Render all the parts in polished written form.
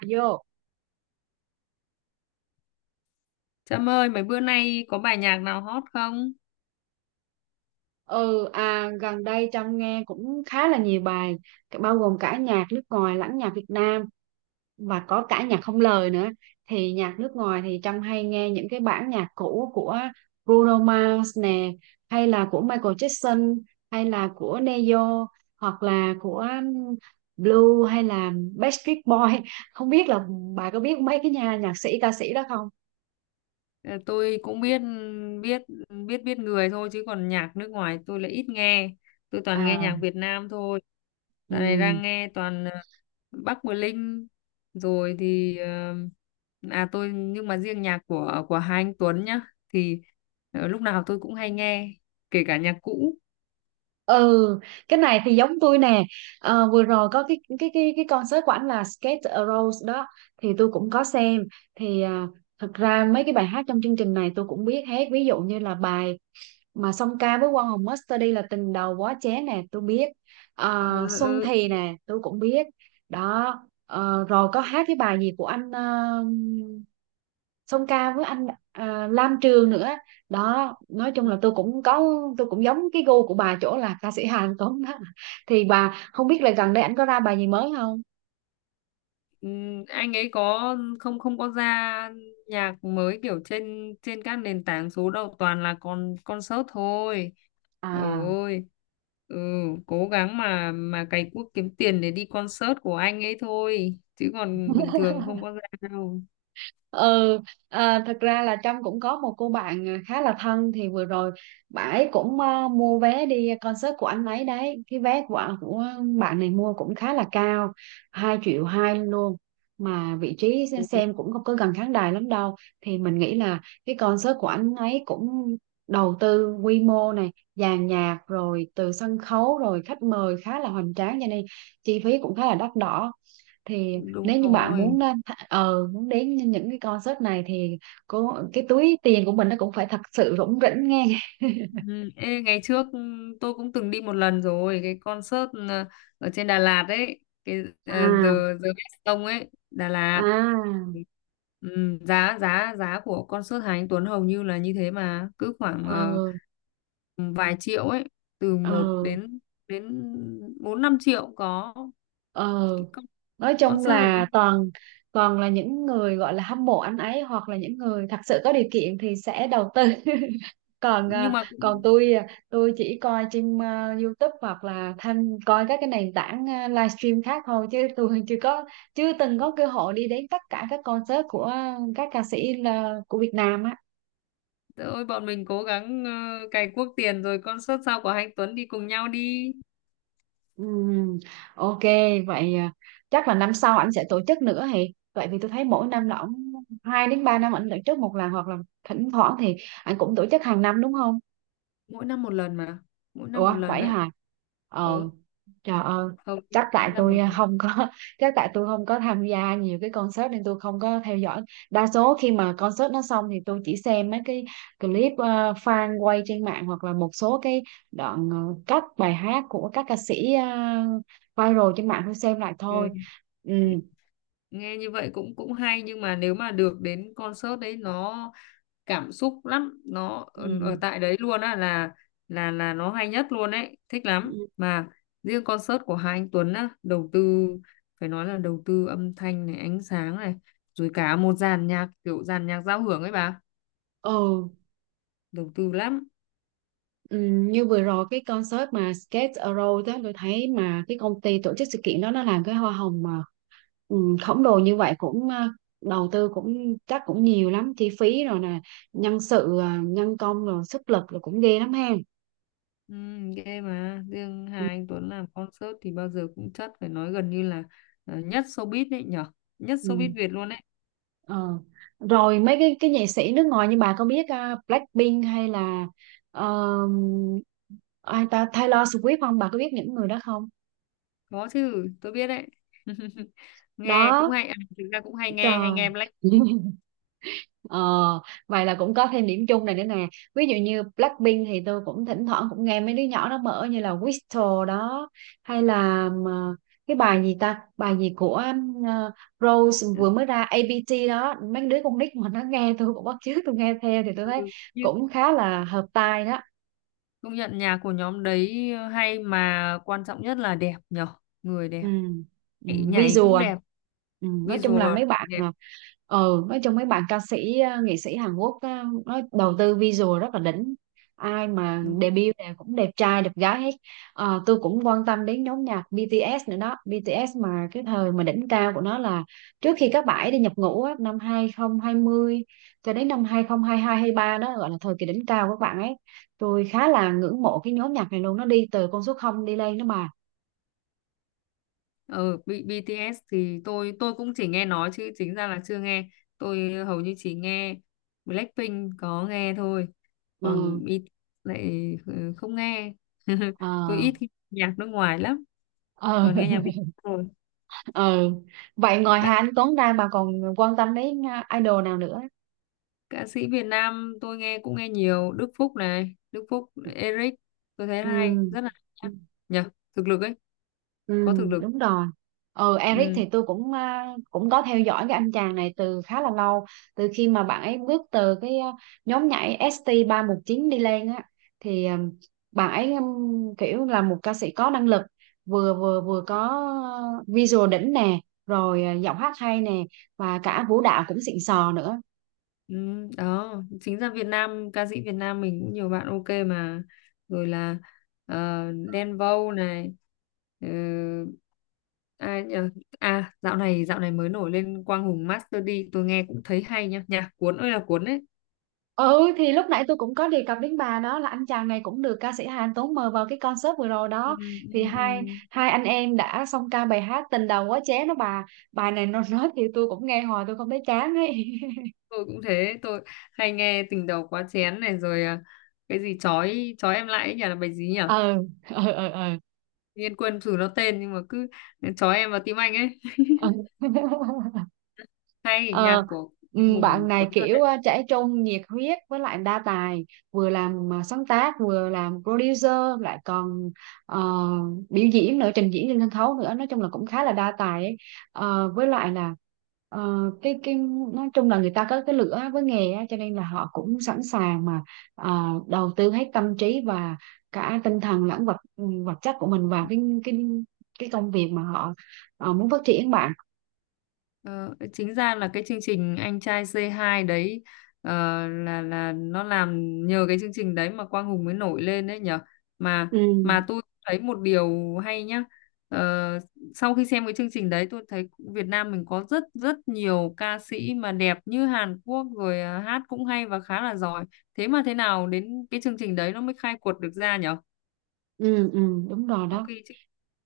Vô. Trâm ơi, mấy bữa nay có bài nhạc nào hot không? Gần đây Trâm nghe cũng khá là nhiều bài, bao gồm cả nhạc nước ngoài lẫn nhạc Việt Nam, và có cả nhạc không lời nữa. Thì nhạc nước ngoài thì Trâm hay nghe những cái bản nhạc cũ của Bruno Mars nè, hay là của Michael Jackson, hay là của Neo, hoặc là của Blue hay là Backstreet Boy. Không biết là bà có biết mấy cái nhà nhạc sĩ ca sĩ đó không? Ờ, Tôi cũng biết biết biết biết người thôi, chứ còn nhạc nước ngoài tôi lại ít nghe. Tôi toàn nghe À, nhạc Việt Nam thôi. ừ. Dạo này đang nghe toàn Bắc Bờ Linh, rồi thì ờ, à tôi nhưng mà riêng nhạc của hai anh Tuấn nhá, thì lúc nào tôi cũng hay nghe, kể cả nhạc cũ. Ừ, cái này thì giống tôi nè. Ờ, vừa rồi có cái concert của ảnh là Skate a Rose đó, thì tôi cũng có xem. Thì thật ra mấy cái bài hát trong chương trình này tôi cũng biết hết, ví dụ như là bài mà song ca với Quang Hùng Masterdy là Tình Đầu Quá Chén nè, tôi biết. Ờ. Ờ, Xuân Ừ. Thì nè tôi cũng biết đó. Ờ, rồi có hát cái bài gì của anh, song ca với anh Lam Trường nữa đó. Nói chung là tôi cũng có, tôi cũng giống cái gu của bà chỗ là ca sĩ Hàn Tuấn đó, thì bà không biết là gần đây anh có ra bài gì mới không? Ừ, anh ấy không không có ra nhạc mới kiểu trên trên các nền tảng số đâu, toàn là concert thôi. À, Ôi. Ừ, cố gắng mà cày cuốc kiếm tiền để đi concert của anh ấy thôi, chứ còn bình thường không có ra đâu. ừ. Thật ra là Trâm cũng có một cô bạn khá là thân, thì vừa rồi bà ấy cũng mua vé đi concert của anh ấy đấy. Cái vé của bạn này mua cũng khá là cao, 2,2 triệu luôn, mà vị trí xem cũng không có gần khán đài lắm đâu. Thì mình nghĩ là cái concert của anh ấy cũng đầu tư quy mô, này dàn nhạc rồi, từ sân khấu rồi khách mời khá là hoành tráng, cho nên chi phí cũng khá là đắt đỏ. Thì Đúng nếu như bạn rồi. muốn lên tha- ờ muốn đến những cái concert này thì cái túi tiền của mình nó cũng phải thật sự rủng rỉnh nghe. Ừ. Ê, ngày trước tôi cũng từng đi một lần rồi, cái concert ở trên Đà Lạt ấy, cái À. giờ giờ Best ấy, Đà Lạt. À. Ừ, giá giá giá của concert Hà Anh Tuấn hầu như là như thế, mà cứ khoảng Ờ. vài triệu ấy, từ Ờ. một đến đến 4 5 triệu có. Ờ, Cái nói chung concert rồi đi, là toàn, toàn là những người gọi là hâm mộ anh ấy, hoặc là những người thật sự có điều kiện thì sẽ đầu tư. Còn nhưng mà còn cũng- tôi tôi chỉ coi trên YouTube, hoặc là tham coi các cái nền tảng livestream khác thôi, chứ tôi chưa có, chưa từng có cơ hội đi đến tất cả các concert của các ca sĩ là, của Việt Nam á. Trời ơi, bọn mình cố gắng cày cuốc tiền rồi concert sau của Hà Anh Tuấn đi cùng nhau đi. Ừm, ok. Vậy chắc là năm sau anh sẽ tổ chức nữa hì. Vậy vì tôi thấy mỗi năm là ông, hai đến ba năm anh tổ chức một lần, hoặc là thỉnh thoảng thì anh cũng tổ chức hàng năm, đúng không? Mỗi năm một lần mà. Mỗi năm một Ủa lần vậy đấy. hả? Ờ, Ừ, trời ơi. hầu như Chắc tại mỗi năm một tôi lần. không có. Chắc tại tôi không có tham gia nhiều cái concert nên tôi không có theo dõi. Đa số khi mà concert nó xong thì tôi chỉ xem mấy cái clip fan quay trên mạng, hoặc là một số cái đoạn cắt bài hát của các ca sĩ viral trên mạng, tôi xem lại Ừ. thôi. Ừ. nghe nghe như vậy cũng cũng hay, nhưng mà nếu mà được đến concert đấy nó cảm xúc lắm, nó Ừ. ở ở tại đấy luôn á, là nó hay nhất luôn đấy, thích lắm mà. Riêng concert của hai anh Tuấn á đầu tư, phải nói là đầu tư âm thanh này, ánh sáng này, rồi cả một dàn nhạc kiểu dàn nhạc giao hưởng ấy bà, Ừ. đầu tư lắm. Ừ, như vừa rồi cái concert mà Skate Around đó, tôi thấy mà cái công ty tổ chức sự kiện đó nó làm cái hoa hồng mà khổng lồ như vậy, cũng đầu tư cũng chắc cũng nhiều lắm chi phí rồi nè, nhân sự nhân công rồi sức lực rồi cũng ghê lắm ha. Ừ, ghê. Mà riêng Hà Anh Tuấn làm concert thì bao giờ cũng chất, phải nói gần như là nhất showbiz đấy nhở, nhất ừ, showbiz Việt luôn đấy. ờ. Rồi mấy cái nghệ sĩ nước ngoài, như bà có biết Blackpink hay là ờ, ai ta, Taylor Swift không, bà có biết những người đó không? Có chứ, tôi biết đấy. Nghe cũng Đó. hay à, thực ra cũng hay nghe hay Trời. nghe Blackpink. Ờ, vậy là cũng có thêm điểm chung này nữa nè. Ví dụ như Blackpink thì tôi cũng thỉnh thoảng cũng nghe mấy đứa nhỏ nó mở như là Whistle đó, hay là mà cái bài gì ta, bài gì của ờ, Rose vừa mới ra ABT đó, mấy đứa con nít mà nó nghe tôi cũng bắt chước tôi nghe theo, thì tôi thấy Ừ, nhưng cũng khá là hợp tai đó. công nhận nhạc của nhóm đấy hay, mà quan trọng nhất là đẹp nhở. Người đẹp. Ừ, ừ, Nhảy visual cũng à? đẹp. Ừ, nói chung là Visual mấy bạn đẹp. à, nói chung mấy bạn ca sĩ nghệ sĩ Hàn Quốc nó đầu tư visual rất là đỉnh, ai mà Ừ. debut này cũng đẹp trai đẹp gái hết. Ờ, tôi cũng quan tâm đến nhóm nhạc BTS nữa đó. BTS mà cái thời mà đỉnh cao của nó là trước khi các bạn ấy đi nhập ngũ á, năm 2020 cho đến năm hai không hai hai, không hai ba đó, gọi là thời kỳ đỉnh cao của các bạn ấy. Tôi khá là ngưỡng mộ cái nhóm nhạc này luôn, nó đi từ con số không đi lên đó mà. Ừ. BTS thì tôi cũng chỉ nghe nói chứ chính ra là chưa nghe. Tôi hầu như chỉ nghe Blackpink, có nghe thôi. ừ, Còn B lại, không nghe. Tôi ờ. ít khi nghe nhạc nước ngoài lắm, ờ còn nghe nhạc Việt Nam rồi. ờ Vậy ngoài Hà Các Anh Tuấn ra bà còn quan tâm đến idol nào nữa? ca sĩ Việt Nam tôi nghe cũng nghe nhiều, Đức Phúc này, Đức Phúc, Eric, tôi thấy hay, Ừ. rất là hay nhá. Nhờ, thực lực ấy, Ừ, có thực lực. đúng rồi. Ừ, Eric Ừ. thì tôi cũng cũng có theo dõi cái anh chàng này từ khá là lâu, từ khi mà bạn ấy bước từ cái nhóm nhảy ST319 đi lên á. Thì bạn ấy kiểu là một ca sĩ có năng lực, vừa vừa vừa có visual đỉnh nè, rồi giọng hát hay nè, và cả vũ đạo cũng xịn sò nữa. Ừ, đó. Chính ra Việt Nam, ca sĩ Việt Nam mình cũng nhiều bạn ok mà, rồi là ờ, Đen Vâu này, ờ, ai nhờ. À, dạo này mới nổi lên Quang Hùng Master D, tôi nghe cũng thấy hay nhá, nhạc cuốn ơi là cuốn đấy. Ừ, thì lúc nãy tôi cũng có đề cập đến bà đó, là anh chàng này cũng được ca sĩ Hà Tuấn mời vào cái concert vừa rồi Ừ, đó. ừ, Thì hai ừ. hai anh em đã song ca bài hát Tình Đầu Quá Chén đó bà. Bài này nó nói thì tôi cũng nghe hoài tôi không thấy chán ấy. Tôi cũng thế, tôi hay nghe tình đầu quá chén này, rồi cái gì chói chói em lại ấy nhỉ, là bài gì nhỉ? ừ ừ ừ ừ, Nhiên quên thử nó tên, nhưng mà cứ chói em vào tim anh ấy. ừ. Hay Ờ, nhạc của Quang bạn Hùng này cuốn thật. kiểu trẻ trung, nhiệt huyết, với lại đa tài, vừa làm sáng tác, vừa làm producer, lại còn ờ, biểu diễn nữa, trình diễn trên sân khấu nữa, nói chung là cũng khá là đa tài ấy. Ờ, với lại là ờ, cái nói chung là người ta có cái lửa với nghề á, cho nên là họ cũng sẵn sàng mà ờ, đầu tư hết tâm trí và cả tinh thần lẫn vật chất của mình vào cái công việc mà họ muốn phát triển bạn. Ờ, Chính ra là cái chương trình Anh trai C2 đấy, ờ, là nó làm, nhờ cái chương trình đấy mà Quang Hùng mới nổi lên đấy nhở. mà Ừ. mà tôi thấy một điều hay nhá. Ờ, Sau khi xem cái chương trình đấy tôi thấy Việt Nam mình có rất rất nhiều ca sĩ mà đẹp như Hàn Quốc, rồi hát cũng hay và khá là giỏi, thế mà thế nào đến cái chương trình đấy nó mới khai quật được ra nhở. Ừ. Ừ, đúng rồi Trong đó. khi trước,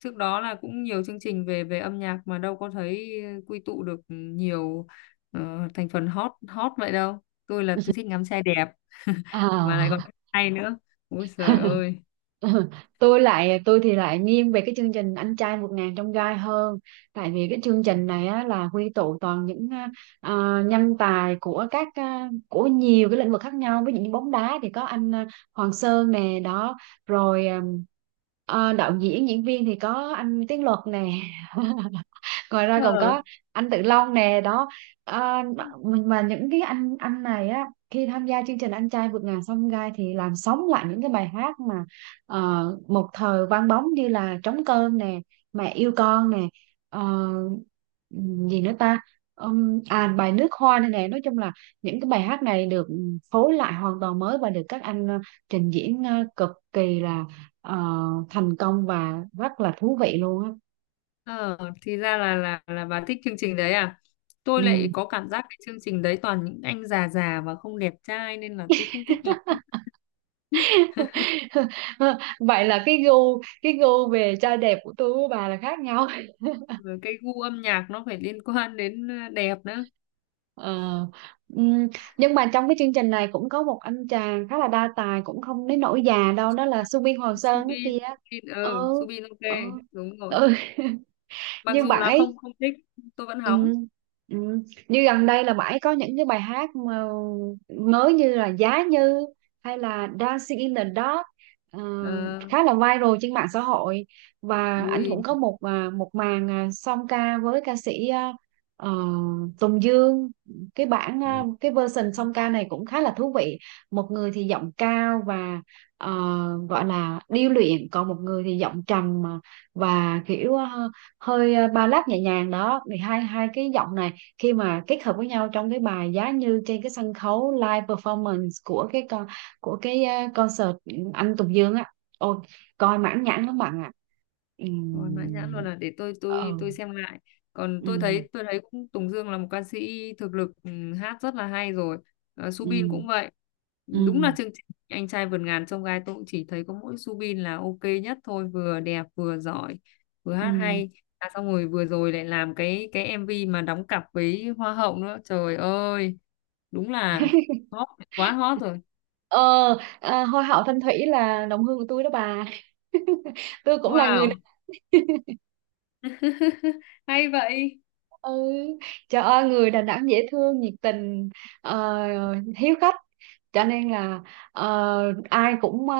trước đó là cũng nhiều chương trình về về âm nhạc, mà đâu có thấy quy tụ được nhiều thành phần hot hot vậy đâu. Tôi là tôi thích ngắm trai đẹp. Mà lại còn À. hay nữa, ôi trời ơi. Ừ, tôi lại, tôi thì lại nghiêng về cái chương trình Anh Trai Một Ngàn Trong Gai hơn, tại vì cái chương trình này á, là quy tụ toàn những nhân tài của của nhiều cái lĩnh vực khác nhau, ví dụ như bóng đá thì có anh Hoàng Sơn nè đó, rồi đạo diễn diễn viên thì có anh Tiến Luật nè. Ngoài ra còn ờ có anh Tự Long nè đó. à, mà mà những cái anh này á, khi tham gia chương trình Anh Trai Vượt Ngàn Chông Gai thì làm sống lại những cái bài hát mà một thời vang bóng, như là Trống Cơm nè, Mẹ Yêu Con nè, ờ, gì nữa ta, à bài Nước Hoa này nè. Nói chung là những cái bài hát này được phối lại hoàn toàn mới, và được các anh trình diễn cực kỳ là ờ, thành công và rất là thú vị luôn á. ờ thì ra là bà thích chương trình đấy à. Tôi Ừ. lại có cảm giác cái chương trình đấy toàn những anh già già và không đẹp trai, nên là tôi không thích lắm. Vậy là cái gu về trai đẹp của tôi với bà là khác nhau. Rồi cái gu âm nhạc nó phải liên quan đến đẹp nữa. Ờ, ừm, nhưng mà trong cái chương trình này cũng có một anh chàng khá là đa tài, cũng không đến nỗi già đâu, đó là Subin Hoàng Sơn đó Subin. kia. Subin, ừ ừ Subin ok. ừ Đúng rồi. ừ Mặc Như dù bạn là ấy. không không thích, tôi vẫn hóng. Ừ, ừ. Như gần đây là bạn ấy có những cái bài hát mà mới như là Giá Như, hay là Dancing in the Dark, ờ, Ờ, khá là viral trên mạng xã hội. Và anh cũng vui. có một một màn song ca với ca sĩ ờ, Tùng Dương. Ừ, Cái version song ca này cũng khá là thú vị. Một người thì giọng cao và ờ, gọi là điêu luyện, còn một người thì giọng trầm mà, và kiểu ba lát nhẹ nhàng đó. Thì hai hai cái giọng này khi mà kết hợp với nhau trong cái bài Giá Như, trên cái sân khấu live performance của cái con của cái ờ, concert anh Tùng Dương á, ôi, coi mãn nhãn lắm bạn ạ. rồi mãn nhãn luôn, Ừm, là để tôi tôi ừ tôi xem lại. Còn ừ tôi thấy cũng Tùng Dương là một ca sĩ thực lực, hát rất là hay rồi. Ờ, ừ Subin cũng vậy. Đúng là ừm, chương trình anh trai vượt ngàn chông gai tôi cũng chỉ thấy có mỗi Subin là ok nhất thôi, vừa đẹp vừa giỏi, vừa hát ừm. hay. Xong rồi vừa rồi lại làm cái MV mà đóng cặp với Hoa hậu nữa, trời ơi, đúng là hot, quá hot rồi. ờ À, hoa hậu Thanh Thủy là đồng hương của tôi đó bà. Tôi cũng là người. Wow. Hay vậy. Ừ, trời ơi, người Đà Nẵng dễ thương, nhiệt tình, hiếu khách, cho nên là ờ, ai cũng, ờ,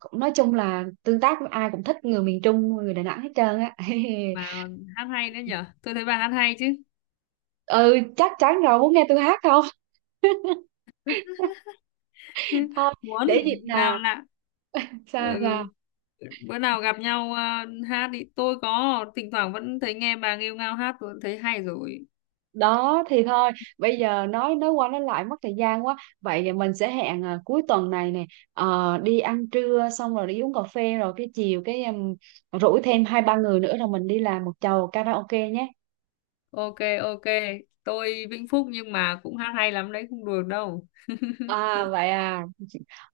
cũng nói chung là tương tác với ai cũng thích, người miền Trung người Đà Nẵng hết trơn á. Mà còn hát hay nữa nhở, tôi thấy bà hát hay chứ. Ừ, chắc chắn rồi, muốn nghe tôi hát không? Thôi, Muốn. để dịp Nào nào. lạ. Ừ. Sao sao Bữa nào gặp nhau hát đi, tôi có thỉnh thoảng vẫn thấy nghe bà nghêu ngao hát tôi thấy hay rồi. đó thì thôi. Bây giờ nói qua nói lại mất thời gian quá, vậy thì mình sẽ hẹn cuối tuần này nè. Ờ, đi ăn trưa xong rồi đi uống cà phê, rồi cái chiều cái rủ thêm 2 3 người nữa rồi mình đi làm một chầu karaoke nhé. Ok. Ok. Tôi Vĩnh Phúc nhưng mà cũng hát hay lắm đấy, không đùa đâu. À vậy à.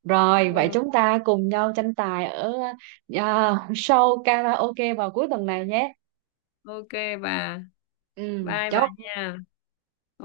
Rồi vậy Ừ. chúng ta cùng nhau tranh tài ở show karaoke vào cuối tuần này nhé. Ok bà. Ừ, Bye bà chốt. nha. Ok.